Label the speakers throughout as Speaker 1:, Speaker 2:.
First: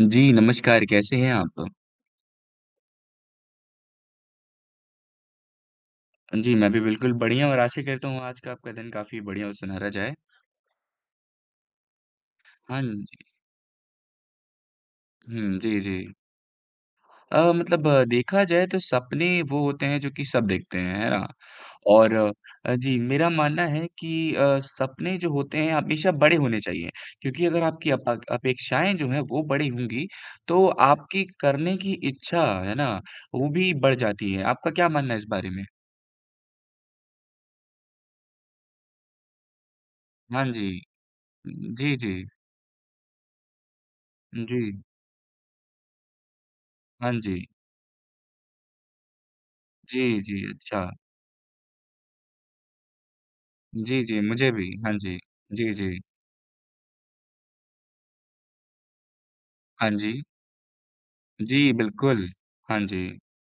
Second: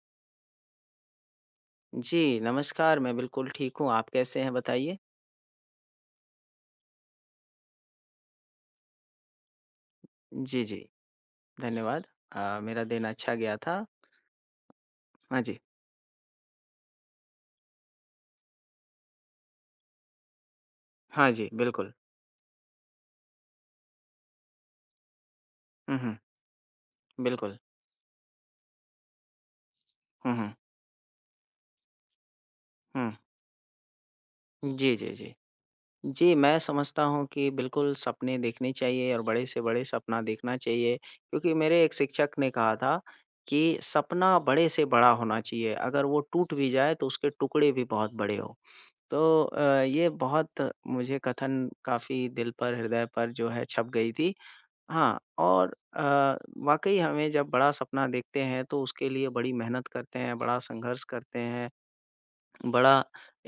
Speaker 1: जी, नमस्कार, कैसे हैं आप?
Speaker 2: जी, नमस्कार, मैं बिल्कुल ठीक हूँ, आप कैसे हैं बताइए?
Speaker 1: जी, मैं भी बिल्कुल बढ़िया और आशा करता हूँ आज का आपका दिन काफ़ी बढ़िया और सुनहरा जाए।
Speaker 2: जी, जी, धन्यवाद।
Speaker 1: हाँ
Speaker 2: मेरा दिन
Speaker 1: जी।
Speaker 2: अच्छा गया था। हाँ जी,
Speaker 1: हुँ, जी, जी। मतलब देखा जाए तो सपने वो होते हैं जो कि सब देखते हैं, है ना?
Speaker 2: हाँ जी, बिल्कुल।
Speaker 1: और जी, मेरा मानना है कि सपने जो होते हैं
Speaker 2: हुँ,
Speaker 1: हमेशा
Speaker 2: हुँ,
Speaker 1: बड़े होने चाहिए क्योंकि
Speaker 2: बिल्कुल।
Speaker 1: अगर आपकी अपा अपेक्षाएँ जो हैं वो बड़ी होंगी,
Speaker 2: हुँ, हुँ,
Speaker 1: तो आपकी करने की इच्छा, है ना,
Speaker 2: हुँ।
Speaker 1: वो भी बढ़ जाती है। आपका क्या
Speaker 2: जी, जी,
Speaker 1: मानना है इस
Speaker 2: जी।
Speaker 1: बारे में?
Speaker 2: जी, मैं समझता हूँ कि बिल्कुल सपने देखने चाहिए और बड़े से बड़े सपना
Speaker 1: हाँ
Speaker 2: देखना
Speaker 1: जी।
Speaker 2: चाहिए, क्योंकि मेरे एक
Speaker 1: जी, जी।
Speaker 2: शिक्षक ने कहा था कि सपना
Speaker 1: जी।
Speaker 2: बड़े से बड़ा होना चाहिए, अगर वो टूट भी जाए तो
Speaker 1: हाँ
Speaker 2: उसके
Speaker 1: जी।
Speaker 2: टुकड़े भी बहुत बड़े हों। तो ये
Speaker 1: जी, जी,
Speaker 2: बहुत
Speaker 1: अच्छा।
Speaker 2: मुझे कथन काफ़ी दिल पर, हृदय पर जो है छप
Speaker 1: जी,
Speaker 2: गई
Speaker 1: जी,
Speaker 2: थी।
Speaker 1: मुझे भी। हाँ जी।
Speaker 2: हाँ,
Speaker 1: जी,
Speaker 2: और
Speaker 1: जी।
Speaker 2: वाक़ई हमें जब बड़ा सपना देखते हैं तो उसके लिए बड़ी मेहनत
Speaker 1: हाँ
Speaker 2: करते
Speaker 1: जी।
Speaker 2: हैं, बड़ा संघर्ष करते
Speaker 1: जी,
Speaker 2: हैं,
Speaker 1: बिल्कुल। हाँ
Speaker 2: बड़ा
Speaker 1: जी।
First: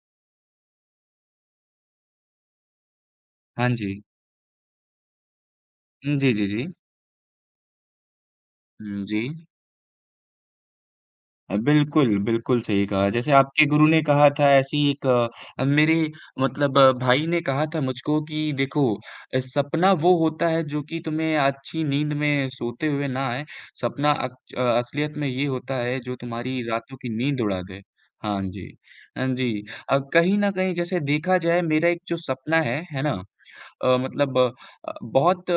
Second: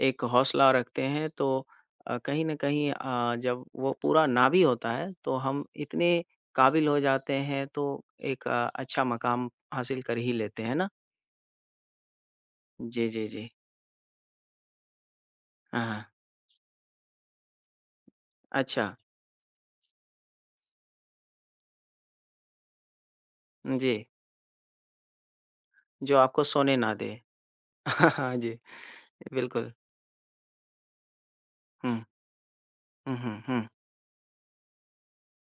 Speaker 2: एक हौसला रखते हैं तो कहीं न कहीं जब
Speaker 1: हाँ
Speaker 2: वो
Speaker 1: जी।
Speaker 2: पूरा ना भी होता है तो हम इतने
Speaker 1: हुँ, जी, जी, जी।
Speaker 2: काबिल हो जाते हैं तो एक अच्छा
Speaker 1: हुँ, जी।
Speaker 2: मकाम हासिल कर ही लेते हैं ना?
Speaker 1: बिल्कुल, बिल्कुल सही
Speaker 2: जी,
Speaker 1: कहा।
Speaker 2: जी,
Speaker 1: जैसे
Speaker 2: जी।
Speaker 1: आपके गुरु ने कहा था ऐसे ही एक
Speaker 2: हाँ,
Speaker 1: मेरे
Speaker 2: हाँ।
Speaker 1: मतलब भाई ने कहा था मुझको कि देखो
Speaker 2: अच्छा,
Speaker 1: सपना वो होता है जो कि तुम्हें अच्छी नींद में सोते हुए ना आए।
Speaker 2: जी,
Speaker 1: सपना असलियत में ये होता है
Speaker 2: जो
Speaker 1: जो
Speaker 2: आपको
Speaker 1: तुम्हारी
Speaker 2: सोने ना
Speaker 1: रातों की
Speaker 2: दे।
Speaker 1: नींद उड़ा दे।
Speaker 2: हाँ
Speaker 1: हाँ
Speaker 2: जी,
Speaker 1: जी। हाँ जी।
Speaker 2: बिल्कुल।
Speaker 1: कहीं न कहीं जैसे देखा जाए मेरा
Speaker 2: हुँ,
Speaker 1: एक जो सपना है ना?
Speaker 2: हुँ, हुँ, हुँ।
Speaker 1: मतलब बहुत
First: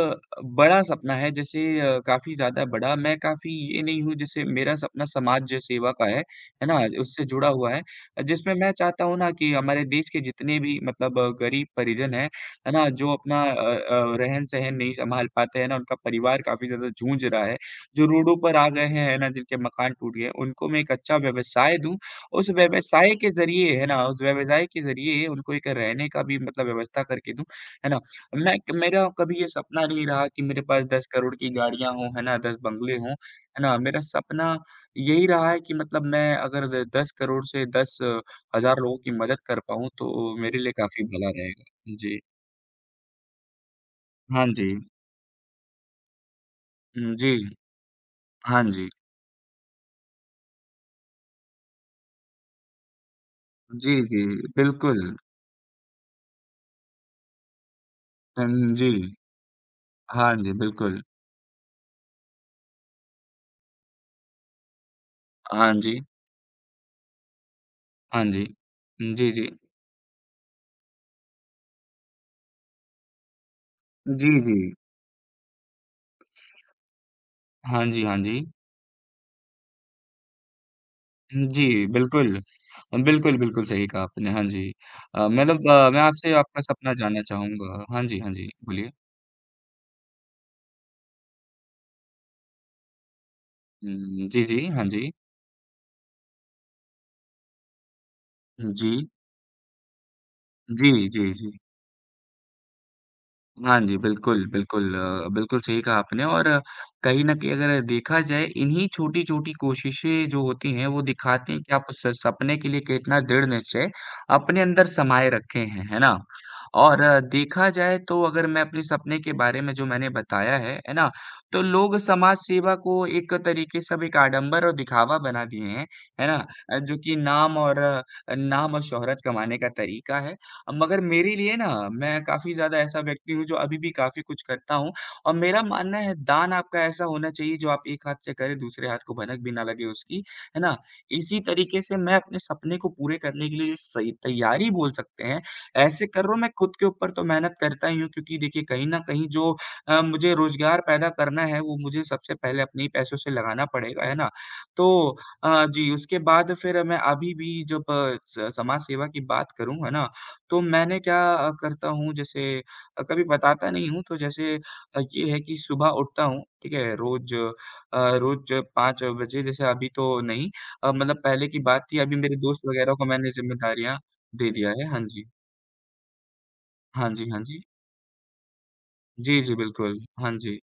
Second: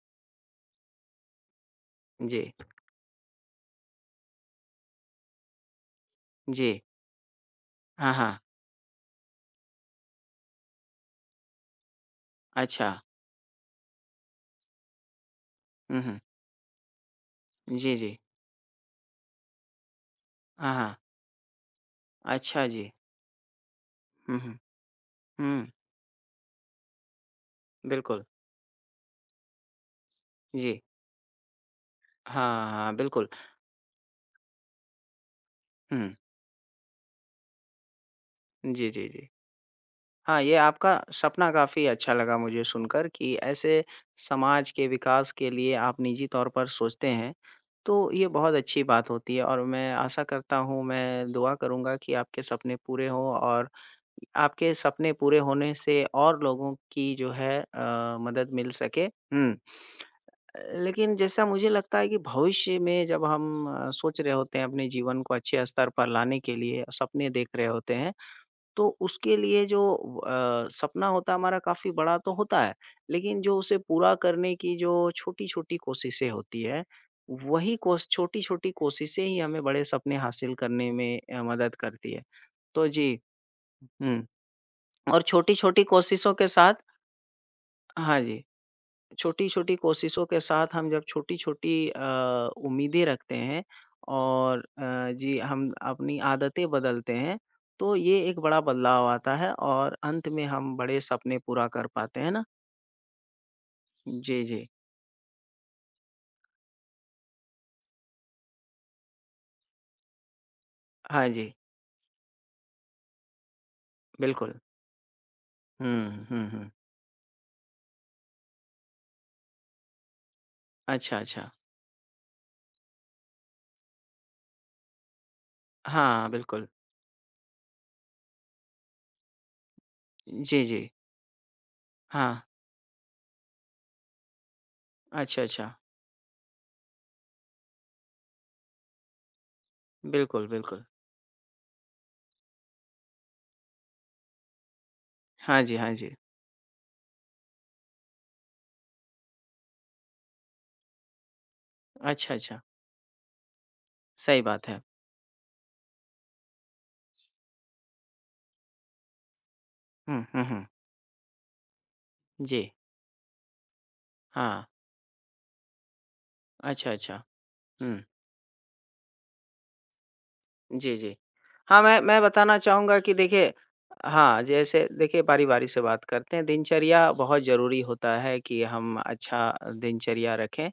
Speaker 1: बड़ा सपना है जैसे काफ़ी
Speaker 2: जी,
Speaker 1: ज़्यादा बड़ा, मैं काफ़ी ये नहीं हूँ जैसे मेरा सपना समाज सेवा का है ना?
Speaker 2: जी।
Speaker 1: उससे जुड़ा हुआ है
Speaker 2: हाँ, हाँ।
Speaker 1: जिसमें मैं चाहता हूँ ना कि हमारे देश के जितने भी मतलब गरीब परिजन हैं, है ना?
Speaker 2: अच्छा।
Speaker 1: जो अपना रहन-सहन नहीं सँभाल पाते हैं ना, उनका
Speaker 2: हुँ, हुँ।
Speaker 1: परिवार काफ़ी ज़्यादा जूझ रहा है,
Speaker 2: जी,
Speaker 1: जो
Speaker 2: जी।
Speaker 1: रोडों पर आ गए हैं, है ना? जिनके मकान टूट गए, उनको
Speaker 2: हाँ,
Speaker 1: मैं एक
Speaker 2: हाँ।
Speaker 1: अच्छा व्यवसाय दूँ, उस
Speaker 2: अच्छा जी।
Speaker 1: व्यवसाय के ज़रिए, है ना? उस
Speaker 2: हुँ, हुँ।
Speaker 1: व्यवसाय के ज़रिए उनको
Speaker 2: हुँ,
Speaker 1: एक रहने का भी मतलब व्यवस्था करके दूँ, है ना?
Speaker 2: बिल्कुल।
Speaker 1: मैं मेरा कभी ये सपना नहीं रहा कि मेरे
Speaker 2: जी।
Speaker 1: पास 10 करोड़ की गाड़ियाँ हों, है ना? 10
Speaker 2: हाँ, हाँ,
Speaker 1: बंगले हों,
Speaker 2: बिल्कुल।
Speaker 1: है ना? मेरा सपना यही रहा है कि मतलब
Speaker 2: हुँ।
Speaker 1: मैं अगर द 10 करोड़ से 10 हज़ार
Speaker 2: जी,
Speaker 1: लोगों
Speaker 2: जी,
Speaker 1: की
Speaker 2: जी।
Speaker 1: मदद कर पाऊँ, तो
Speaker 2: हाँ, ये
Speaker 1: मेरे लिए
Speaker 2: आपका
Speaker 1: काफ़ी भला
Speaker 2: सपना काफ़ी
Speaker 1: रहेगा।
Speaker 2: अच्छा
Speaker 1: जी।
Speaker 2: लगा मुझे सुनकर कि ऐसे
Speaker 1: हाँ जी।
Speaker 2: समाज के विकास के लिए आप निजी तौर पर सोचते
Speaker 1: हुँ, जी।
Speaker 2: हैं, तो ये बहुत
Speaker 1: हाँ
Speaker 2: अच्छी
Speaker 1: जी।
Speaker 2: बात होती है और मैं आशा करता हूँ, मैं दुआ करूँगा कि आपके सपने पूरे हों और
Speaker 1: जी, जी,
Speaker 2: आपके
Speaker 1: बिल्कुल।
Speaker 2: सपने पूरे होने से और लोगों की जो है मदद मिल
Speaker 1: हुँ, जी।
Speaker 2: सके। हुँ।
Speaker 1: हाँ जी, बिल्कुल।
Speaker 2: लेकिन जैसा मुझे लगता है कि भविष्य में जब हम सोच रहे होते हैं अपने जीवन को अच्छे
Speaker 1: हाँ
Speaker 2: स्तर
Speaker 1: जी।
Speaker 2: पर लाने के लिए, सपने देख रहे होते हैं,
Speaker 1: हाँ जी।
Speaker 2: तो
Speaker 1: जी,
Speaker 2: उसके
Speaker 1: जी।
Speaker 2: लिए जो सपना होता है हमारा काफ़ी बड़ा तो होता है, लेकिन जो उसे पूरा
Speaker 1: जी,
Speaker 2: करने
Speaker 1: जी।
Speaker 2: की जो छोटी-छोटी कोशिशें होती हैं, वही
Speaker 1: हाँ जी,
Speaker 2: कोश
Speaker 1: हाँ जी।
Speaker 2: छोटी-छोटी कोशिशें ही हमें बड़े सपने हासिल करने में
Speaker 1: जी,
Speaker 2: मदद करती है।
Speaker 1: बिल्कुल।
Speaker 2: तो जी,
Speaker 1: बिल्कुल, बिल्कुल सही कहा
Speaker 2: हुँ
Speaker 1: आपने, हाँ जी।
Speaker 2: और
Speaker 1: मतलब
Speaker 2: छोटी-छोटी
Speaker 1: मैं
Speaker 2: कोशिशों
Speaker 1: आपसे
Speaker 2: के
Speaker 1: आपका
Speaker 2: साथ
Speaker 1: सपना जानना चाहूँगा। हाँ
Speaker 2: हाँ
Speaker 1: जी, हाँ
Speaker 2: जी।
Speaker 1: जी, बोलिए।
Speaker 2: छोटी-छोटी कोशिशों के साथ हम जब छोटी-छोटी उम्मीदें रखते हैं
Speaker 1: हुँ, जी,
Speaker 2: और
Speaker 1: जी, हाँ जी।
Speaker 2: जी हम अपनी आदतें बदलते हैं, तो ये एक बड़ा बदलाव
Speaker 1: जी,
Speaker 2: आता है और अंत में हम
Speaker 1: जी,
Speaker 2: बड़े सपने
Speaker 1: जी।
Speaker 2: पूरा कर पाते हैं ना?
Speaker 1: हाँ जी,
Speaker 2: जी,
Speaker 1: बिल्कुल,
Speaker 2: जी।
Speaker 1: बिल्कुल सही कहा आपने और कहीं न कहीं अगर देखा जाए इन्हीं छोटी-छोटी कोशिशें जो होती हैं वो
Speaker 2: हाँ जी,
Speaker 1: दिखाती हैं कि आप उस सपने के लिए कितना दृढ़ निश्चय
Speaker 2: बिल्कुल।
Speaker 1: अपने अंदर समाए रखे हैं, है ना?
Speaker 2: हुँ, हुँ, हुँ।
Speaker 1: और देखा जाए तो अगर मैं अपने सपने के बारे में जो मैंने बताया है ना?
Speaker 2: अच्छा, अच्छा।
Speaker 1: तो लोग समाज सेवा को एक तरीके से अब एक आडंबर और दिखावा बना दिए हैं, है
Speaker 2: हाँ,
Speaker 1: ना?
Speaker 2: बिल्कुल।
Speaker 1: जो कि नाम और शोहरत कमाने का तरीका है
Speaker 2: जी, जी।
Speaker 1: मगर मेरे लिए ना मैं
Speaker 2: हाँ।
Speaker 1: काफ़ी ज़्यादा ऐसा व्यक्ति हूँ जो अभी भी काफ़ी कुछ करता हूँ और
Speaker 2: अच्छा,
Speaker 1: मेरा
Speaker 2: अच्छा।
Speaker 1: मानना है दान आपका ऐसा होना चाहिए जो आप एक हाथ से करें दूसरे हाथ को भनक भी ना लगे उसकी,
Speaker 2: बिल्कुल,
Speaker 1: है ना?
Speaker 2: बिल्कुल।
Speaker 1: इसी तरीके से मैं अपने सपने को पूरे करने के लिए जो सही तैयारी बोल सकते हैं,
Speaker 2: हाँ जी, हाँ
Speaker 1: ऐसे
Speaker 2: जी।
Speaker 1: कर रहा हूँ मैं खुद के ऊपर तो मेहनत करता ही हूँ क्योंकि देखिए कहीं न कहीं जो मुझे रोज़गार पैदा करना है वो मुझे
Speaker 2: अच्छा,
Speaker 1: सबसे
Speaker 2: अच्छा।
Speaker 1: पहले अपने ही पैसों से लगाना पड़ेगा, है ना?
Speaker 2: सही बात है।
Speaker 1: तो जी, उसके बाद फिर मैं अभी भी जब अ, स समाज सेवा की बात करूँ, है ना?
Speaker 2: हुँ, हुँ,
Speaker 1: तो
Speaker 2: हुँ।
Speaker 1: मैंने करता हूँ जैसे
Speaker 2: जी।
Speaker 1: कभी बताता नहीं हूँ तो जैसे
Speaker 2: हाँ।
Speaker 1: ये है कि सुबह उठता हूँ, ठीक
Speaker 2: अच्छा,
Speaker 1: है?
Speaker 2: अच्छा।
Speaker 1: रोज़ अ,
Speaker 2: हुँ।
Speaker 1: रोज़ 5 बजे जैसे अभी तो नहीं
Speaker 2: जी, जी।
Speaker 1: मतलब पहले की
Speaker 2: हाँ,
Speaker 1: बात
Speaker 2: मैं
Speaker 1: थी अभी
Speaker 2: मैं
Speaker 1: मेरे
Speaker 2: बताना
Speaker 1: दोस्त वग़ैरह
Speaker 2: चाहूँगा
Speaker 1: को
Speaker 2: कि
Speaker 1: मैंने
Speaker 2: देखिए
Speaker 1: ज़िम्मेदारियाँ
Speaker 2: हाँ,
Speaker 1: दे दिया
Speaker 2: जैसे
Speaker 1: है। हाँ
Speaker 2: देखिए
Speaker 1: जी।
Speaker 2: बारी-बारी से बात करते हैं।
Speaker 1: हाँ
Speaker 2: दिनचर्या
Speaker 1: जी,
Speaker 2: बहुत
Speaker 1: हाँ जी।
Speaker 2: ज़रूरी होता है कि हम
Speaker 1: जी,
Speaker 2: अच्छा
Speaker 1: जी, बिल्कुल। हाँ
Speaker 2: दिनचर्या
Speaker 1: जी।
Speaker 2: रखें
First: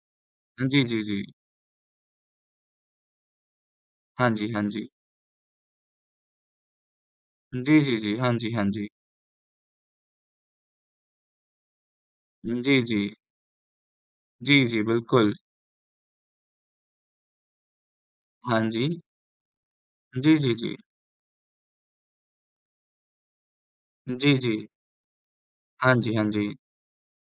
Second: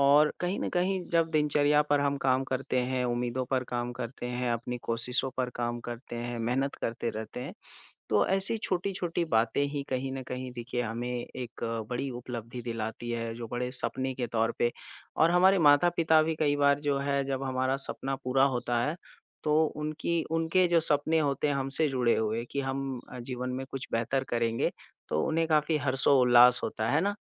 Speaker 2: और कहीं न
Speaker 1: जी,
Speaker 2: कहीं
Speaker 1: जी, जी।
Speaker 2: जब दिनचर्या पर हम काम करते हैं, उम्मीदों पर काम करते
Speaker 1: हाँ जी,
Speaker 2: हैं,
Speaker 1: हाँ
Speaker 2: अपनी
Speaker 1: जी।
Speaker 2: कोशिशों पर काम करते हैं, मेहनत करते रहते हैं
Speaker 1: जी, जी, जी।
Speaker 2: तो
Speaker 1: हाँ जी,
Speaker 2: ऐसी
Speaker 1: हाँ जी।
Speaker 2: छोटी-छोटी बातें ही कहीं न कहीं देखिए हमें एक बड़ी उपलब्धि
Speaker 1: जी, जी।
Speaker 2: दिलाती है, जो बड़े सपने के तौर
Speaker 1: जी,
Speaker 2: पे
Speaker 1: जी,
Speaker 2: और
Speaker 1: बिल्कुल।
Speaker 2: हमारे माता-पिता भी कई बार जो है जब हमारा सपना पूरा
Speaker 1: हाँ
Speaker 2: होता
Speaker 1: जी।
Speaker 2: है, तो उनकी
Speaker 1: जी, जी,
Speaker 2: उनके
Speaker 1: जी।
Speaker 2: जो सपने होते हैं हमसे जुड़े हुए कि हम जीवन में कुछ बेहतर
Speaker 1: जी, जी।
Speaker 2: करेंगे, तो उन्हें काफ़ी
Speaker 1: हाँ जी, हाँ जी।
Speaker 2: हर्षोल्लास होता है ना?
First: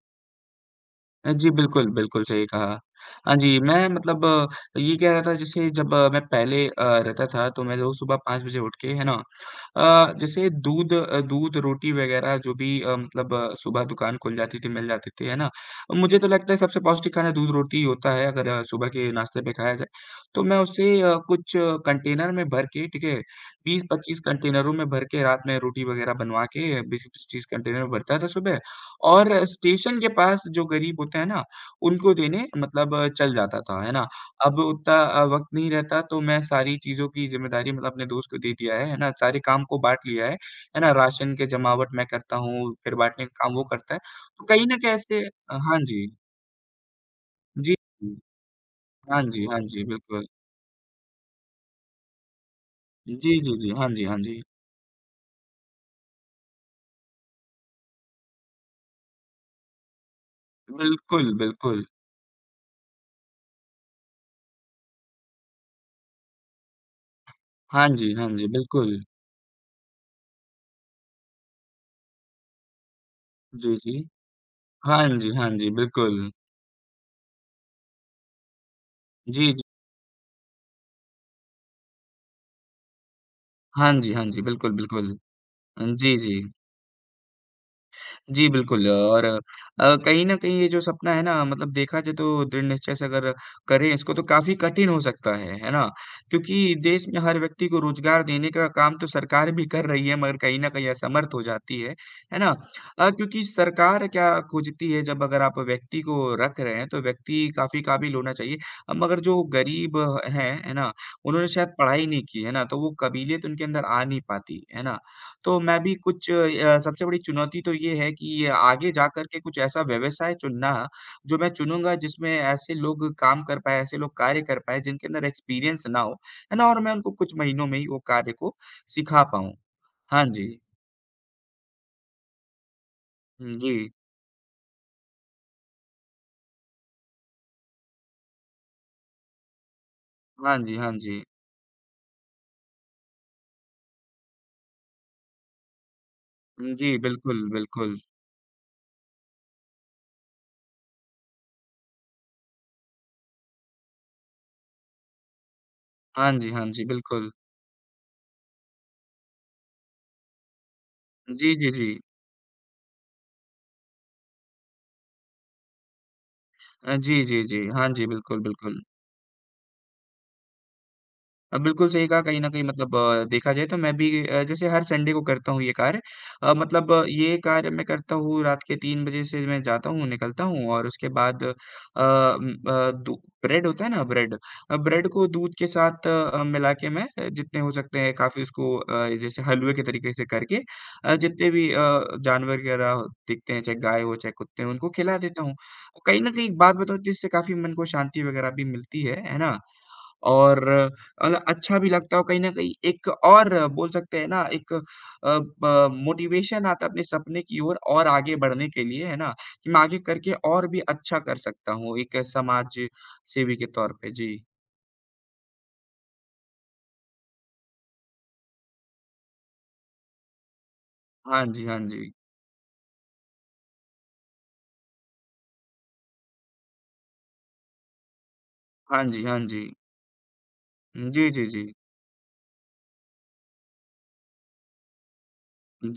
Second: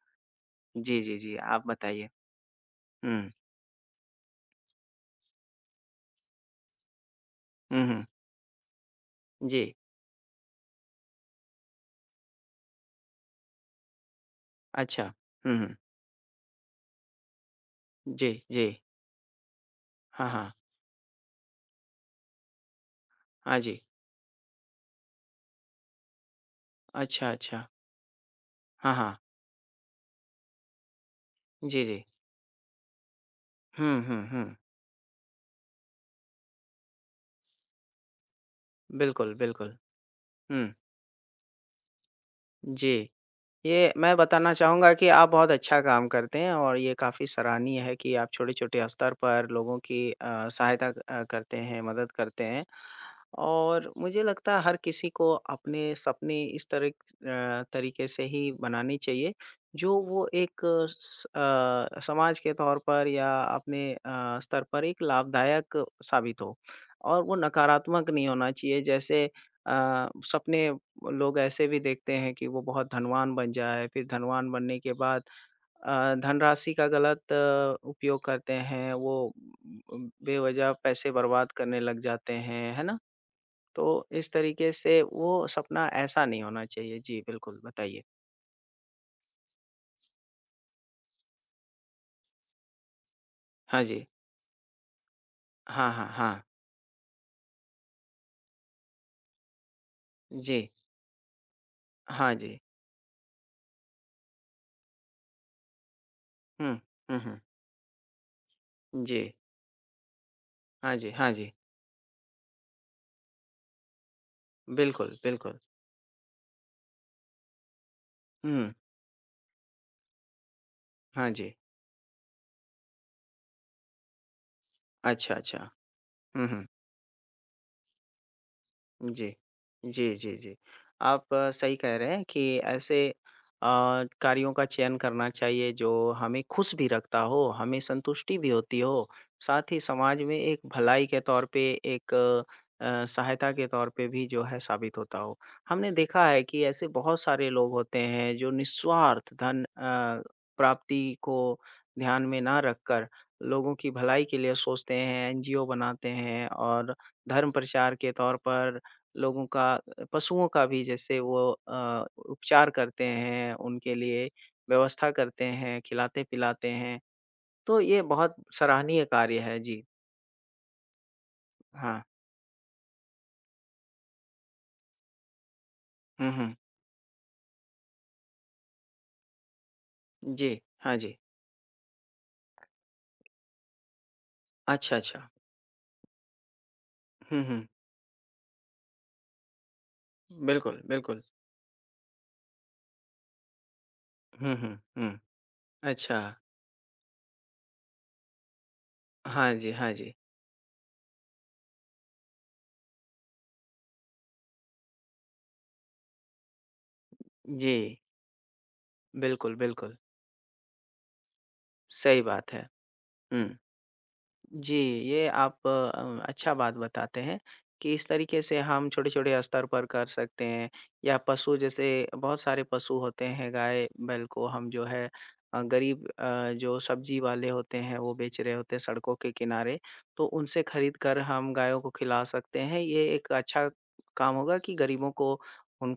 Speaker 2: जी, जी, जी,
Speaker 1: जी,
Speaker 2: आप
Speaker 1: बिल्कुल,
Speaker 2: बताइए?
Speaker 1: बिल्कुल सही कहा।
Speaker 2: हुँ,
Speaker 1: हाँ जी, मैं मतलब ये कह रहा था जैसे जब मैं पहले रहता था तो मैं
Speaker 2: हुँ,
Speaker 1: रोज़
Speaker 2: हुँ,
Speaker 1: सुबह 5 बजे उठ के, है ना?
Speaker 2: जी,
Speaker 1: जैसे दूध, रोटी वग़ैरह जो भी मतलब सुबह दुकान खुल जाती थी, मिल जाती
Speaker 2: अच्छा,
Speaker 1: थी, है ना?
Speaker 2: हुँ, हुँ,
Speaker 1: मुझे तो लगता है सबसे पौष्टिक खाना दूध, रोटी ही होता है
Speaker 2: जी,
Speaker 1: अगर
Speaker 2: जी,
Speaker 1: सुबह के नाश्ते में खाया जाए।
Speaker 2: हाँ,
Speaker 1: तो
Speaker 2: हाँ,
Speaker 1: मैं उसे कुछ कंटेनर में भर के, ठीक है?
Speaker 2: हाँ जी,
Speaker 1: 20-25 कंटेनरों में भर के रात में रोटी वग़ैरह बनवा के
Speaker 2: अच्छा,
Speaker 1: 20-25
Speaker 2: अच्छा,
Speaker 1: कंटेनर में भरता था सुबह
Speaker 2: हाँ, हाँ,
Speaker 1: और स्टेशन के पास जो गरीब होते हैं ना,
Speaker 2: जी, जी,
Speaker 1: उनको देने मतलब चल जाता था, है
Speaker 2: हुँ,
Speaker 1: ना?
Speaker 2: हुँ, हुँ।
Speaker 1: अब उतना वक़्त नहीं रहता तो मैं सारी चीज़ों की ज़िम्मेदारी मतलब अपने दोस्त को दे दिया है ना?
Speaker 2: बिल्कुल,
Speaker 1: सारे काम
Speaker 2: बिल्कुल।
Speaker 1: को बाँट लिया
Speaker 2: हुँ,
Speaker 1: है ना? राशन के जमावट मैं करता हूँ, फिर
Speaker 2: जी।
Speaker 1: बाँटने का काम वो
Speaker 2: ये
Speaker 1: करता है।
Speaker 2: मैं
Speaker 1: तो
Speaker 2: बताना
Speaker 1: कहीं न
Speaker 2: चाहूँगा
Speaker 1: कहीं
Speaker 2: कि
Speaker 1: ऐसे
Speaker 2: आप बहुत
Speaker 1: हाँ
Speaker 2: अच्छा काम
Speaker 1: जी।
Speaker 2: करते हैं और ये काफ़ी
Speaker 1: जी,
Speaker 2: सराहनीय है
Speaker 1: जी।
Speaker 2: कि आप छोटे-छोटे स्तर
Speaker 1: हाँ जी,
Speaker 2: पर
Speaker 1: हाँ
Speaker 2: लोगों
Speaker 1: जी,
Speaker 2: की
Speaker 1: बिल्कुल।
Speaker 2: सहायता करते हैं, मदद करते हैं।
Speaker 1: जी, जी, जी। हाँ
Speaker 2: और
Speaker 1: जी, हाँ
Speaker 2: मुझे
Speaker 1: जी।
Speaker 2: लगता है हर किसी को अपने सपने इस तरह तरीके से ही बनाने चाहिए जो वो एक
Speaker 1: बिल्कुल, बिल्कुल।
Speaker 2: समाज के तौर पर या अपने स्तर पर एक लाभदायक साबित हो और वो
Speaker 1: हाँ
Speaker 2: नकारात्मक
Speaker 1: जी,
Speaker 2: नहीं
Speaker 1: हाँ जी,
Speaker 2: होना चाहिए।
Speaker 1: बिल्कुल।
Speaker 2: जैसे सपने लोग ऐसे भी देखते हैं कि वो बहुत धनवान बन
Speaker 1: जी,
Speaker 2: जाए,
Speaker 1: जी।
Speaker 2: फिर धनवान बनने के
Speaker 1: हाँ
Speaker 2: बाद
Speaker 1: जी, हाँ जी, बिल्कुल।
Speaker 2: धनराशि का गलत उपयोग करते हैं, वो
Speaker 1: जी, जी।
Speaker 2: बेवज़ह पैसे बर्बाद करने लग जाते हैं, है ना? तो
Speaker 1: हाँ जी, हाँ
Speaker 2: इस
Speaker 1: जी,
Speaker 2: तरीके
Speaker 1: बिल्कुल,
Speaker 2: से
Speaker 1: बिल्कुल।
Speaker 2: वो सपना
Speaker 1: जी,
Speaker 2: ऐसा
Speaker 1: जी।
Speaker 2: नहीं होना चाहिए। जी, बिल्कुल, बताइए।
Speaker 1: जी, बिल्कुल और कहीं न कहीं ये जो सपना है ना मतलब देखा जाए तो दृढ़ निश्चय से अगर
Speaker 2: हाँ
Speaker 1: करें
Speaker 2: जी।
Speaker 1: इसको तो काफ़ी कठिन हो सकता है ना?
Speaker 2: हाँ, हाँ, हाँ।
Speaker 1: क्योंकि देश में हर व्यक्ति को रोज़गार देने का काम तो सरकार भी कर रही है मगर कहीं
Speaker 2: जी।
Speaker 1: न कहीं असमर्थ हो जाती
Speaker 2: हाँ
Speaker 1: है ना?
Speaker 2: जी।
Speaker 1: क्योंकि सरकार क्या खोजती है जब अगर आप व्यक्ति को रख
Speaker 2: हुँ।
Speaker 1: रहे हैं तो
Speaker 2: हुँ, हुँ।
Speaker 1: व्यक्ति काफ़ी काबिल होना चाहिए। मगर
Speaker 2: जी।
Speaker 1: जो गरीब हैं, है ना?
Speaker 2: हाँ जी, हाँ
Speaker 1: उन्होंने
Speaker 2: जी।
Speaker 1: शायद पढ़ाई नहीं की, है ना? तो वो काबिलियत उनके अंदर आ नहीं पाती, है ना?
Speaker 2: बिल्कुल, बिल्कुल।
Speaker 1: तो मैं भी कुछ सबसे बड़ी चुनौती तो ये है कि
Speaker 2: हुँ।
Speaker 1: आगे जाकर के कुछ ऐसा व्यवसाय चुनना
Speaker 2: हाँ
Speaker 1: जो मैं
Speaker 2: जी।
Speaker 1: चुनूँगा जिसमें ऐसे लोग काम कर पाएँ, ऐसे लोग कार्य कर पाएँ जिनके अंदर
Speaker 2: अच्छा, अच्छा।
Speaker 1: एक्सपीरियंस ना हो,
Speaker 2: हुँ,
Speaker 1: है
Speaker 2: हुँ।
Speaker 1: ना? और मैं उनको कुछ महीनों में ही वो कार्य को सिखा
Speaker 2: जी।
Speaker 1: पाऊँ।
Speaker 2: जी,
Speaker 1: हाँ
Speaker 2: जी,
Speaker 1: जी।
Speaker 2: जी। आप सही कह रहे हैं कि ऐसे
Speaker 1: जी।
Speaker 2: कार्यों का चयन करना चाहिए जो हमें खुश भी रखता हो, हमें संतुष्टि भी होती हो, साथ ही समाज में
Speaker 1: हाँ
Speaker 2: एक
Speaker 1: जी, हाँ
Speaker 2: भलाई के
Speaker 1: जी।
Speaker 2: तौर पे एक सहायता के तौर पे भी जो है साबित होता हो। हमने देखा है कि ऐसे
Speaker 1: जी,
Speaker 2: बहुत
Speaker 1: बिल्कुल,
Speaker 2: सारे लोग
Speaker 1: बिल्कुल।
Speaker 2: होते हैं जो निस्वार्थ धन प्राप्ति को ध्यान में ना रखकर लोगों की भलाई के लिए सोचते हैं, एनजीओ बनाते
Speaker 1: हाँ
Speaker 2: हैं
Speaker 1: जी, हाँ जी,
Speaker 2: और
Speaker 1: बिल्कुल।
Speaker 2: धर्म प्रचार के तौर पर लोगों का पशुओं का भी जैसे वो
Speaker 1: जी, जी, जी।
Speaker 2: उपचार करते हैं, उनके लिए व्यवस्था करते हैं, खिलाते-पिलाते हैं,
Speaker 1: जी, जी, जी।
Speaker 2: तो
Speaker 1: हाँ
Speaker 2: ये
Speaker 1: जी,
Speaker 2: बहुत
Speaker 1: बिल्कुल, बिल्कुल।
Speaker 2: सराहनीय कार्य है। जी,
Speaker 1: बिल्कुल
Speaker 2: हाँ।
Speaker 1: सही कहा कहीं न कहीं मतलब देखा जाए तो मैं भी जैसे हर संडे को करता हूँ ये कार्य।
Speaker 2: हुँ, हुँ।
Speaker 1: मतलब ये कार्य मैं करता हूँ रात के 3 बजे से मैं जाता हूँ, निकलता
Speaker 2: जी,
Speaker 1: हूँ और
Speaker 2: हाँ
Speaker 1: उसके
Speaker 2: जी।
Speaker 1: बाद अ, उम, अ, दू ब्रेड होता है ना ब्रेड
Speaker 2: अच्छा,
Speaker 1: ब्रेड को
Speaker 2: अच्छा।
Speaker 1: दूध के साथ मिला के मैं
Speaker 2: हुँ,
Speaker 1: जितने
Speaker 2: हुँ।
Speaker 1: हो सकते हैं काफ़ी उसको जैसे हलवे के तरीके से करके
Speaker 2: बिल्कुल, बिल्कुल।
Speaker 1: जितने भी जानवर वगैरह दिखते हैं, चाहे गाय हो, चाहे
Speaker 2: हुँ,
Speaker 1: कुत्ते हों,
Speaker 2: हुँ,
Speaker 1: उनको
Speaker 2: हुँ।
Speaker 1: खिला देता हूँ।
Speaker 2: अच्छा।
Speaker 1: कहीं न कहीं एक बात बताऊँ तो इससे काफ़ी मन को शांति वगैरह भी मिलती है
Speaker 2: हाँ
Speaker 1: ना?
Speaker 2: जी, हाँ जी।
Speaker 1: और अल अच्छा भी लगता है और कहीं न कहीं एक और बोल सकते हैं ना एक अ, ब मोटिवेशन आता है अपने सपने की
Speaker 2: जी,
Speaker 1: ओर और आगे बढ़ने के लिए, है ना?
Speaker 2: बिल्कुल,
Speaker 1: कि मैं
Speaker 2: बिल्कुल।
Speaker 1: आगे करके और भी अच्छा कर सकता हूँ एक
Speaker 2: सही बात है।
Speaker 1: समाज
Speaker 2: हुँ।
Speaker 1: सेवी के तौर पे। जी।
Speaker 2: जी, ये आप अच्छा बात बताते हैं कि इस तरीके से हम छोटे-छोटे स्तर पर कर सकते हैं या
Speaker 1: हाँ
Speaker 2: पशु
Speaker 1: जी, हाँ
Speaker 2: जैसे
Speaker 1: जी।
Speaker 2: बहुत सारे पशु होते हैं, गाय, बैल को हम जो है गरीब जो सब्जी वाले होते हैं, वो बेच रहे होते हैं
Speaker 1: हाँ
Speaker 2: सड़कों
Speaker 1: जी,
Speaker 2: के
Speaker 1: हाँ जी।
Speaker 2: किनारे, तो उनसे खरीद कर
Speaker 1: जी, जी,
Speaker 2: हम
Speaker 1: जी।
Speaker 2: गायों को खिला सकते हैं। ये एक अच्छा काम होगा कि गरीबों को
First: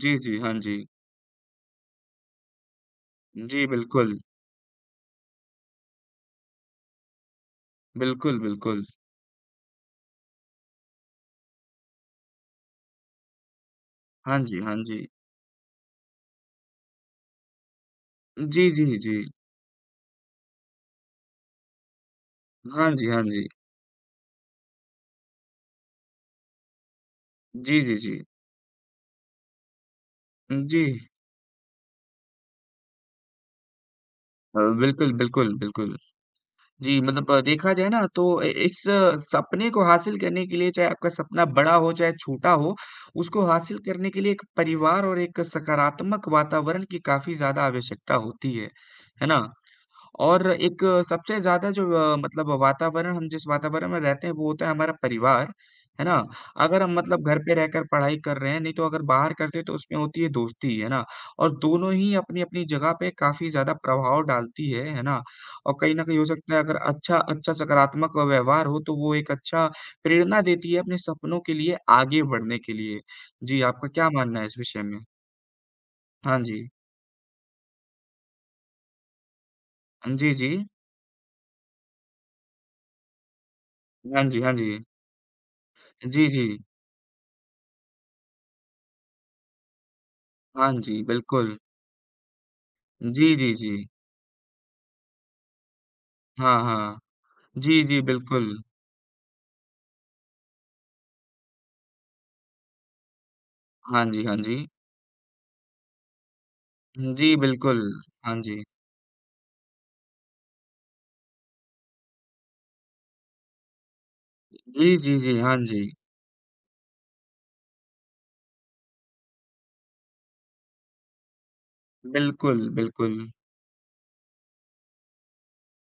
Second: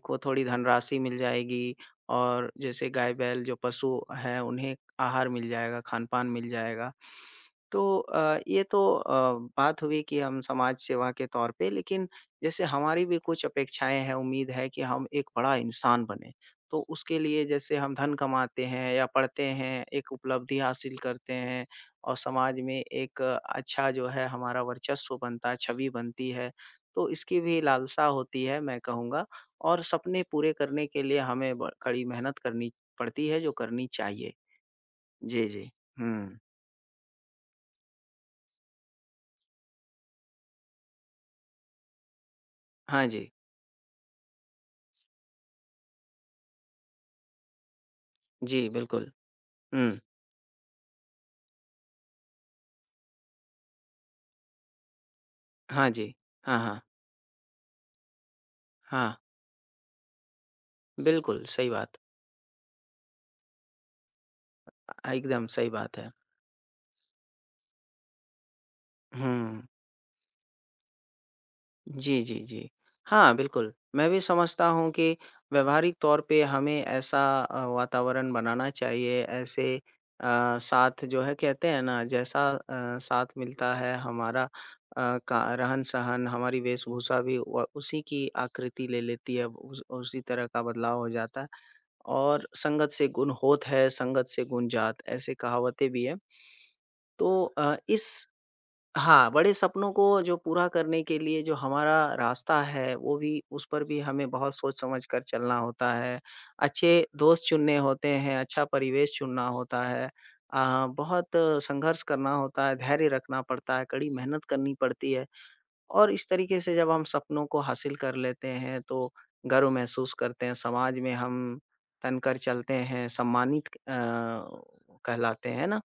Speaker 1: जी, जी,
Speaker 2: थोड़ी
Speaker 1: हाँ जी।
Speaker 2: धनराशि मिल जाएगी और जैसे गाय, बैल जो
Speaker 1: जी,
Speaker 2: पशु
Speaker 1: बिल्कुल।
Speaker 2: हैं, उन्हें आहार मिल जाएगा, खान-पान मिल जाएगा। तो
Speaker 1: बिल्कुल,
Speaker 2: ये तो
Speaker 1: बिल्कुल।
Speaker 2: बात हुई कि हम समाज सेवा के तौर पे लेकिन जैसे हमारी भी कुछ अपेक्षाएँ हैं,
Speaker 1: हाँ
Speaker 2: उम्मीद
Speaker 1: जी,
Speaker 2: है
Speaker 1: हाँ
Speaker 2: कि हम
Speaker 1: जी।
Speaker 2: एक बड़ा इंसान बनें। तो उसके लिए जैसे हम धन कमाते
Speaker 1: जी, जी,
Speaker 2: हैं या
Speaker 1: जी।
Speaker 2: पढ़ते हैं, एक उपलब्धि हासिल करते हैं और समाज में
Speaker 1: हाँ जी,
Speaker 2: एक
Speaker 1: हाँ जी।
Speaker 2: अच्छा जो है हमारा वर्चस्व बनता है, छवि बनती है। तो इसकी भी
Speaker 1: जी, जी,
Speaker 2: लालसा
Speaker 1: जी।
Speaker 2: होती है मैं कहूँगा और सपने पूरे
Speaker 1: जी।
Speaker 2: करने के लिए हमें ब कड़ी मेहनत करनी पड़ती है जो करनी चाहिए।
Speaker 1: बिल्कुल,
Speaker 2: जी,
Speaker 1: बिल्कुल,
Speaker 2: जी।
Speaker 1: बिल्कुल।
Speaker 2: हुँ।
Speaker 1: जी, मतलब देखा जाए ना तो इ इस सपने को हासिल करने के लिए चाहे आपका सपना बड़ा हो चाहे छोटा हो,
Speaker 2: हाँ जी।
Speaker 1: उसको हासिल करने के लिए एक परिवार और एक सकारात्मक वातावरण की काफ़ी ज़्यादा आवश्यकता होती
Speaker 2: जी,
Speaker 1: है।
Speaker 2: बिल्कुल।
Speaker 1: है ना?
Speaker 2: हुँ।
Speaker 1: और एक सबसे ज़्यादा जो मतलब वातावरण हम जिस वातावरण में रहते हैं वो होता है हमारा परिवार,
Speaker 2: हाँ
Speaker 1: है
Speaker 2: जी।
Speaker 1: ना?
Speaker 2: हाँ, हाँ।
Speaker 1: अगर हम मतलब घर पे रहकर पढ़ाई कर रहे हैं, नहीं तो अगर
Speaker 2: हाँ,
Speaker 1: बाहर करते हैं तो उसमें होती है दोस्ती, है ना?
Speaker 2: बिल्कुल
Speaker 1: और
Speaker 2: सही
Speaker 1: दोनों
Speaker 2: बात।
Speaker 1: ही अपनी-अपनी जगह पे काफ़ी ज़्यादा प्रभाव डालती है ना?
Speaker 2: एकदम सही
Speaker 1: और कहीं
Speaker 2: बात
Speaker 1: न
Speaker 2: है।
Speaker 1: कहीं हो सकता है अगर अच्छा अच्छा सकारात्मक व्यवहार हो तो वो एक
Speaker 2: हुँ।
Speaker 1: अच्छा प्रेरणा देती है अपने सपनों के लिए
Speaker 2: जी,
Speaker 1: आगे
Speaker 2: जी,
Speaker 1: बढ़ने
Speaker 2: जी।
Speaker 1: के लिए।
Speaker 2: हाँ,
Speaker 1: जी,
Speaker 2: बिल्कुल।
Speaker 1: आपका
Speaker 2: मैं
Speaker 1: क्या
Speaker 2: भी
Speaker 1: मानना है इस
Speaker 2: समझता
Speaker 1: विषय
Speaker 2: हूँ
Speaker 1: में?
Speaker 2: कि व्यावहारिक तौर
Speaker 1: हाँ
Speaker 2: पे
Speaker 1: जी।
Speaker 2: हमें ऐसा वातावरण बनाना चाहिए, ऐसे
Speaker 1: जी, जी।
Speaker 2: साथ जो है कहते हैं ना जैसा साथ मिलता है
Speaker 1: हाँ जी,
Speaker 2: हमारा
Speaker 1: हाँ जी।
Speaker 2: का रहन-सहन,
Speaker 1: जी, जी।
Speaker 2: हमारी वेशभूषा भी व उसी की आकृति ले लेती है, उस उसी तरह का
Speaker 1: हाँ
Speaker 2: बदलाव
Speaker 1: जी,
Speaker 2: हो जाता है।
Speaker 1: बिल्कुल।
Speaker 2: और संगत से
Speaker 1: जी,
Speaker 2: गुण
Speaker 1: जी,
Speaker 2: होत
Speaker 1: जी।
Speaker 2: है, संगत से गुण जात, ऐसे कहावतें भी हैं।
Speaker 1: हाँ, हाँ।
Speaker 2: तो अ,
Speaker 1: जी, जी,
Speaker 2: इस
Speaker 1: बिल्कुल।
Speaker 2: हाँ, बड़े सपनों को जो पूरा करने के लिए जो हमारा रास्ता है, वो भी उस पर भी
Speaker 1: हाँ जी,
Speaker 2: हमें
Speaker 1: हाँ
Speaker 2: बहुत
Speaker 1: जी।
Speaker 2: सोच-समझ कर चलना होता है। अच्छे
Speaker 1: जी,
Speaker 2: दोस्त चुनने
Speaker 1: बिल्कुल।
Speaker 2: होते हैं,
Speaker 1: हाँ जी।
Speaker 2: अच्छा परिवेश चुनना होता है। बहुत संघर्ष करना होता है, धैर्य रखना पड़ता है, कड़ी मेहनत करनी
Speaker 1: जी,
Speaker 2: पड़ती
Speaker 1: जी,
Speaker 2: है।
Speaker 1: जी। हाँ जी।
Speaker 2: और इस तरीके से जब हम सपनों को हासिल कर लेते हैं तो गर्व महसूस करते हैं, समाज में हम तनकर
Speaker 1: बिल्कुल,
Speaker 2: चलते हैं,
Speaker 1: बिल्कुल।
Speaker 2: सम्मानित कहलाते हैं, है ना?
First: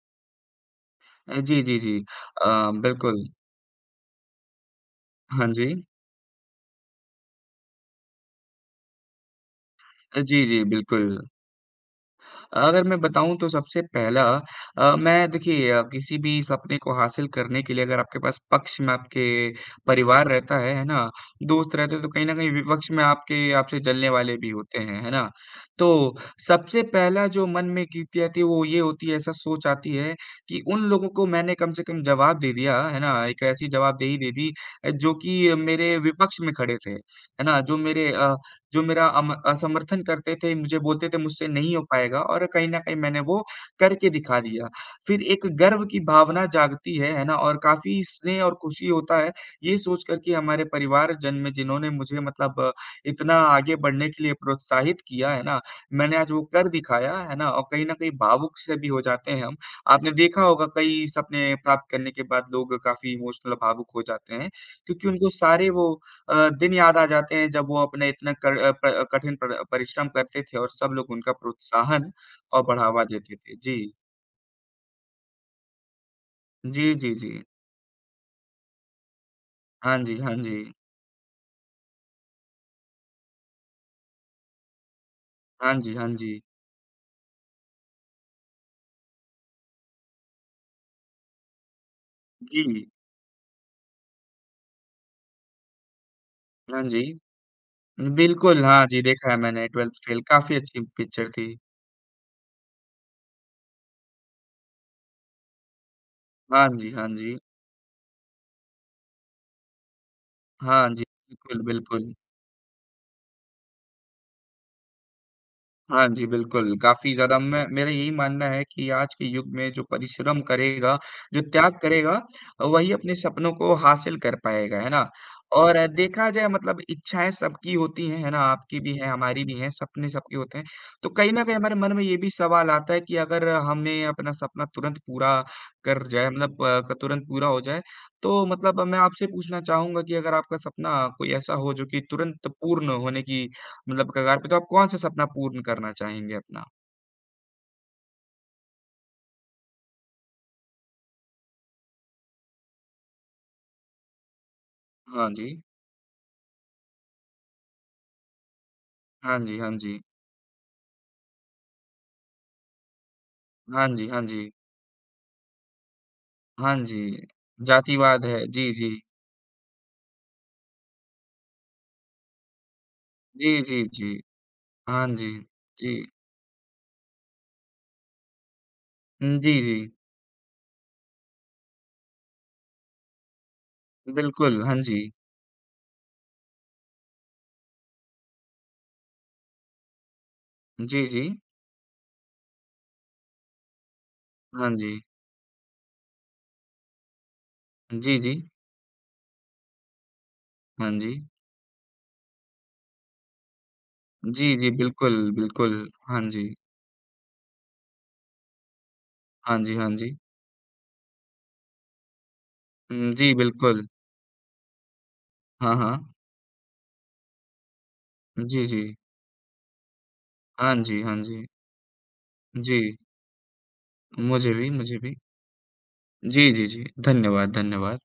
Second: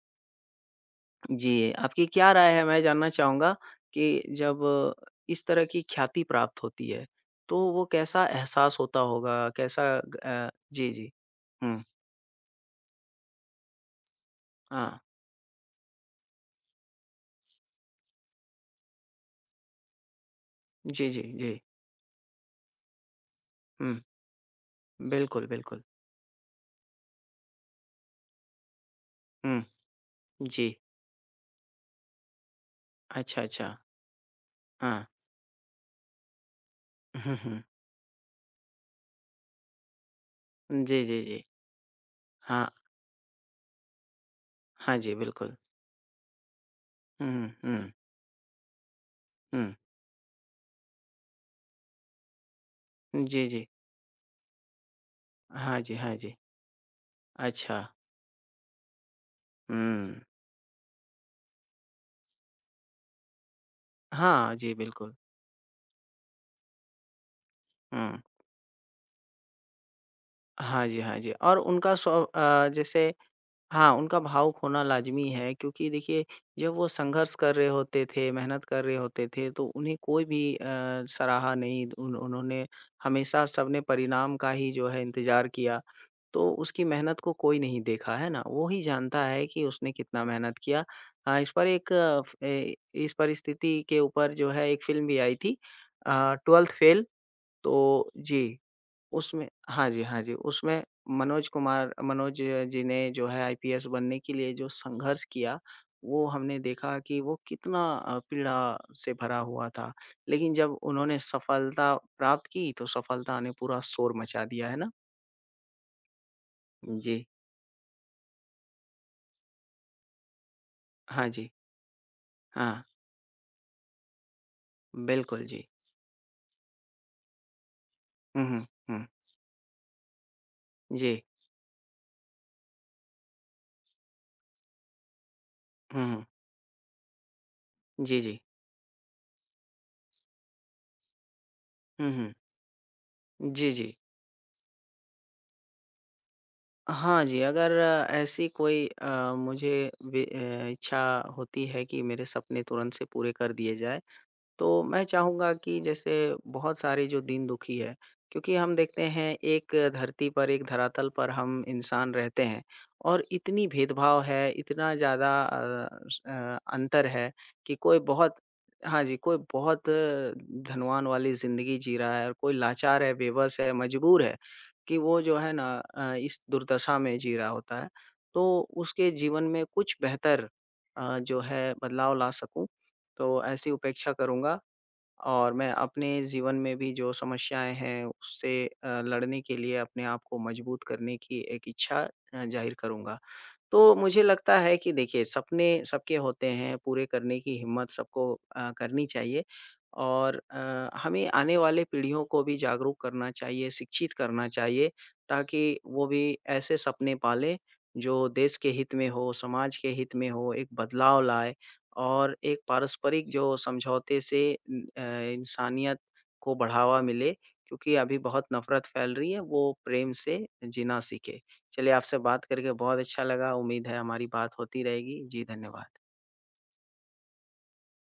Speaker 1: जी,
Speaker 2: जी,
Speaker 1: जी, जी।
Speaker 2: आपकी क्या राय है? मैं जानना
Speaker 1: बिल्कुल।
Speaker 2: चाहूँगा कि जब इस
Speaker 1: हाँ
Speaker 2: तरह
Speaker 1: जी।
Speaker 2: की ख्याति प्राप्त होती है, तो वो कैसा एहसास होता होगा? कैसा
Speaker 1: जी, जी,
Speaker 2: जी, जी।
Speaker 1: बिल्कुल।
Speaker 2: हुँ,
Speaker 1: अगर मैं बताऊँ तो सबसे पहला
Speaker 2: हाँ।
Speaker 1: मैं देखिए किसी भी सपने को हासिल करने के लिए अगर आपके पास पक्ष में आपके परिवार रहता है
Speaker 2: जी,
Speaker 1: ना?
Speaker 2: जी, जी।
Speaker 1: दोस्त रहते हैं तो कहीं न कहीं विपक्ष में आपके आपसे
Speaker 2: हुँ,
Speaker 1: जलने वाले भी होते हैं, है ना?
Speaker 2: बिल्कुल, बिल्कुल।
Speaker 1: तो सबसे पहला जो मन में कीर्ति आती है वो ये होती है ऐसा
Speaker 2: हुँ,
Speaker 1: सोच आती है कि
Speaker 2: जी।
Speaker 1: उन लोगों को मैंने कम से कम जवाब दे दिया, है ना?
Speaker 2: अच्छा,
Speaker 1: एक ऐसी
Speaker 2: अच्छा।
Speaker 1: जवाबदेही दे दी
Speaker 2: हाँ।
Speaker 1: जो कि मेरे विपक्ष में खड़े थे,
Speaker 2: हुँ,
Speaker 1: है ना?
Speaker 2: हुँ।
Speaker 1: जो मेरा अम असमर्थन करते थे, मुझे
Speaker 2: जी,
Speaker 1: बोलते थे
Speaker 2: जी, जी।
Speaker 1: मुझसे नहीं हो पाएगा और
Speaker 2: हाँ,
Speaker 1: कहीं न कहीं मैंने वो करके दिखा दिया।
Speaker 2: हाँ जी,
Speaker 1: फिर एक
Speaker 2: बिल्कुल।
Speaker 1: गर्व की भावना जागती है ना?
Speaker 2: हुँ,
Speaker 1: और
Speaker 2: हुँ,
Speaker 1: काफ़ी स्नेह और खुशी होता है,
Speaker 2: हुँ,
Speaker 1: ये सोच कर कि हमारे परिवारजन में जिन्होंने मुझे मतलब
Speaker 2: हुँ।
Speaker 1: इतना
Speaker 2: जी, जी।
Speaker 1: आगे बढ़ने के लिए प्रोत्साहित किया, है ना?
Speaker 2: हाँ जी, हाँ
Speaker 1: मैंने आज
Speaker 2: जी।
Speaker 1: वो कर दिखाया, है ना? और
Speaker 2: अच्छा।
Speaker 1: कहीं न कहीं भावुक से भी हो जाते हैं हम। आपने
Speaker 2: हुँ।
Speaker 1: देखा होगा कई सपने प्राप्त करने के बाद लोग काफ़ी इमोशनल और भावुक हो जाते हैं,
Speaker 2: हाँ, जी
Speaker 1: क्योंकि
Speaker 2: बिल्कुल।
Speaker 1: उनको सारे वो दिन याद आ जाते हैं जब वो अपने
Speaker 2: हुँ।
Speaker 1: इतना कर अ, प अ, कठिन पर परिश्रम करते थे और
Speaker 2: हाँ
Speaker 1: सब
Speaker 2: जी,
Speaker 1: लोग
Speaker 2: हाँ जी।
Speaker 1: उनका
Speaker 2: और उनका स्व
Speaker 1: प्रोत्साहन और
Speaker 2: अ,
Speaker 1: बढ़ावा
Speaker 2: जैसे
Speaker 1: देते थे। जी।
Speaker 2: हाँ, उनका भावुक होना लाज़मी है क्योंकि देखिए जब वो
Speaker 1: जी, जी, जी।
Speaker 2: संघर्ष कर रहे होते थे, मेहनत कर रहे होते थे तो उन्हें
Speaker 1: हाँ जी,
Speaker 2: कोई
Speaker 1: हाँ
Speaker 2: भी
Speaker 1: जी।
Speaker 2: सराहा नहीं उन उन्होंने हमेशा सबने परिणाम का ही जो है इंतज़ार
Speaker 1: हाँ
Speaker 2: किया।
Speaker 1: जी, हाँ जी।
Speaker 2: तो उसकी मेहनत को कोई नहीं देखा, है ना? वो ही जानता है कि उसने कितना मेहनत किया। अ, इस पर एक अ, फ ए
Speaker 1: जी।
Speaker 2: इस परिस्थिति के ऊपर जो है एक फ़िल्म भी आई थी अ, 12th
Speaker 1: हाँ जी।
Speaker 2: फ़ेल तो जी।
Speaker 1: बिल्कुल, हाँ जी, देखा है
Speaker 2: उसमें
Speaker 1: मैंने
Speaker 2: हाँ जी,
Speaker 1: 12th फ़ेल
Speaker 2: हाँ जी।
Speaker 1: काफ़ी अच्छी
Speaker 2: उसमें
Speaker 1: पिक्चर थी।
Speaker 2: मनोज जी ने जो है आईपीएस बनने के लिए जो संघर्ष किया, वो हमने
Speaker 1: हाँ जी,
Speaker 2: देखा
Speaker 1: हाँ
Speaker 2: कि
Speaker 1: जी।
Speaker 2: वो कितना पीड़ा से भरा हुआ था। लेकिन जब
Speaker 1: हाँ जी,
Speaker 2: उन्होंने
Speaker 1: बिल्कुल,
Speaker 2: सफलता
Speaker 1: बिल्कुल।
Speaker 2: प्राप्त की, तो सफलता ने पूरा शोर मचा दिया, है ना?
Speaker 1: हाँ जी, बिल्कुल, काफ़ी
Speaker 2: जी।
Speaker 1: ज़्यादा मैं मेरा यही मानना है कि आज के युग में जो परिश्रम करेगा,
Speaker 2: हाँ
Speaker 1: जो
Speaker 2: जी।
Speaker 1: त्याग करेगा,
Speaker 2: हाँ,
Speaker 1: वही अपने सपनों को हासिल कर पाएगा, है ना?
Speaker 2: बिल्कुल जी।
Speaker 1: और देखा जाए मतलब इच्छाएँ सबकी होती हैं, है ना?
Speaker 2: हुँ, हुँ,
Speaker 1: आपकी भी
Speaker 2: हुँ।
Speaker 1: है, हमारी भी है, सपने सबके होते हैं। तो
Speaker 2: जी।
Speaker 1: कहीं न कहीं हमारे मन में ये भी सवाल आता है कि अगर हमें अपना सपना तुरंत पूरा
Speaker 2: हुँ,
Speaker 1: कर
Speaker 2: हुँ।
Speaker 1: जाए मतलब तुरंत पूरा हो जाए,
Speaker 2: जी, जी।
Speaker 1: तो मतलब मैं आपसे पूछना चाहूँगा कि अगर आपका सपना कोई ऐसा हो जो कि
Speaker 2: हुँ, हुँ।
Speaker 1: तुरंत पूर्ण होने की
Speaker 2: जी, जी।
Speaker 1: मतलब कगार पे तो आप कौन-सा सपना पूर्ण करना चाहेंगे अपना?
Speaker 2: हाँ जी, अगर ऐसी कोई मुझे इच्छा होती है कि मेरे सपने तुरंत से पूरे कर दिए जाए तो मैं
Speaker 1: हाँ जी।
Speaker 2: चाहूँगा कि जैसे बहुत सारे जो दीन-दुखी है, क्योंकि हम देखते हैं
Speaker 1: हाँ जी, हाँ
Speaker 2: एक
Speaker 1: जी।
Speaker 2: धरती पर, एक धरातल पर हम इंसान रहते हैं और इतनी
Speaker 1: हाँ जी,
Speaker 2: भेदभाव
Speaker 1: हाँ
Speaker 2: है,
Speaker 1: जी।
Speaker 2: इतना ज़्यादा
Speaker 1: हाँ जी।
Speaker 2: अंतर है कि कोई
Speaker 1: जातिवाद
Speaker 2: बहुत
Speaker 1: है। जी, जी।
Speaker 2: हाँ जी, कोई बहुत धनवान वाली ज़िंदगी जी रहा है और कोई लाचार है,
Speaker 1: जी,
Speaker 2: बेबस है,
Speaker 1: जी, जी।
Speaker 2: मजबूर है कि
Speaker 1: हाँ
Speaker 2: वो
Speaker 1: जी।
Speaker 2: जो है ना
Speaker 1: जी।
Speaker 2: इस दुर्दशा में जी रहा होता है। तो उसके
Speaker 1: हुँ,
Speaker 2: जीवन
Speaker 1: जी,
Speaker 2: में
Speaker 1: जी।
Speaker 2: कुछ बेहतर जो है बदलाव ला सकूँ, तो ऐसी उपेक्षा करूँगा
Speaker 1: बिल्कुल, हाँ जी।
Speaker 2: और मैं अपने जीवन में भी जो समस्याएँ हैं उससे लड़ने के लिए अपने आप को मजबूत
Speaker 1: जी,
Speaker 2: करने
Speaker 1: जी।
Speaker 2: की एक इच्छा ज़ाहिर करूँगा। तो मुझे लगता
Speaker 1: हाँ
Speaker 2: है कि
Speaker 1: जी।
Speaker 2: देखिए सपने सबके होते हैं, पूरे करने की हिम्मत
Speaker 1: जी,
Speaker 2: सबको
Speaker 1: जी।
Speaker 2: करनी चाहिए और
Speaker 1: हाँ जी।
Speaker 2: हमें आने वाले पीढ़ियों को भी जागरूक करना चाहिए, शिक्षित करना
Speaker 1: जी, जी,
Speaker 2: चाहिए
Speaker 1: बिल्कुल, बिल्कुल।
Speaker 2: ताकि वो
Speaker 1: हाँ
Speaker 2: भी
Speaker 1: जी।
Speaker 2: ऐसे सपने पालें जो देश के हित में हो,
Speaker 1: हाँ
Speaker 2: समाज
Speaker 1: जी,
Speaker 2: के
Speaker 1: हाँ
Speaker 2: हित
Speaker 1: जी।
Speaker 2: में हो, एक बदलाव लाए और एक
Speaker 1: हुँ,
Speaker 2: पारस्परिक
Speaker 1: जी,
Speaker 2: जो
Speaker 1: बिल्कुल।
Speaker 2: समझौते से
Speaker 1: हाँ,
Speaker 2: इंसानियत
Speaker 1: हाँ।
Speaker 2: को बढ़ावा मिले क्योंकि अभी बहुत
Speaker 1: जी, जी।
Speaker 2: नफ़रत फैल रही है, वो प्रेम से
Speaker 1: हाँ
Speaker 2: जीना
Speaker 1: जी, हाँ
Speaker 2: सीखे।
Speaker 1: जी।
Speaker 2: चलिए आपसे बात करके
Speaker 1: जी।
Speaker 2: बहुत अच्छा लगा, उम्मीद है हमारी
Speaker 1: मुझे
Speaker 2: बात
Speaker 1: भी,
Speaker 2: होती
Speaker 1: मुझे भी।
Speaker 2: रहेगी। जी, धन्यवाद।
Speaker 1: जी, जी, जी। धन्यवाद, धन्यवाद।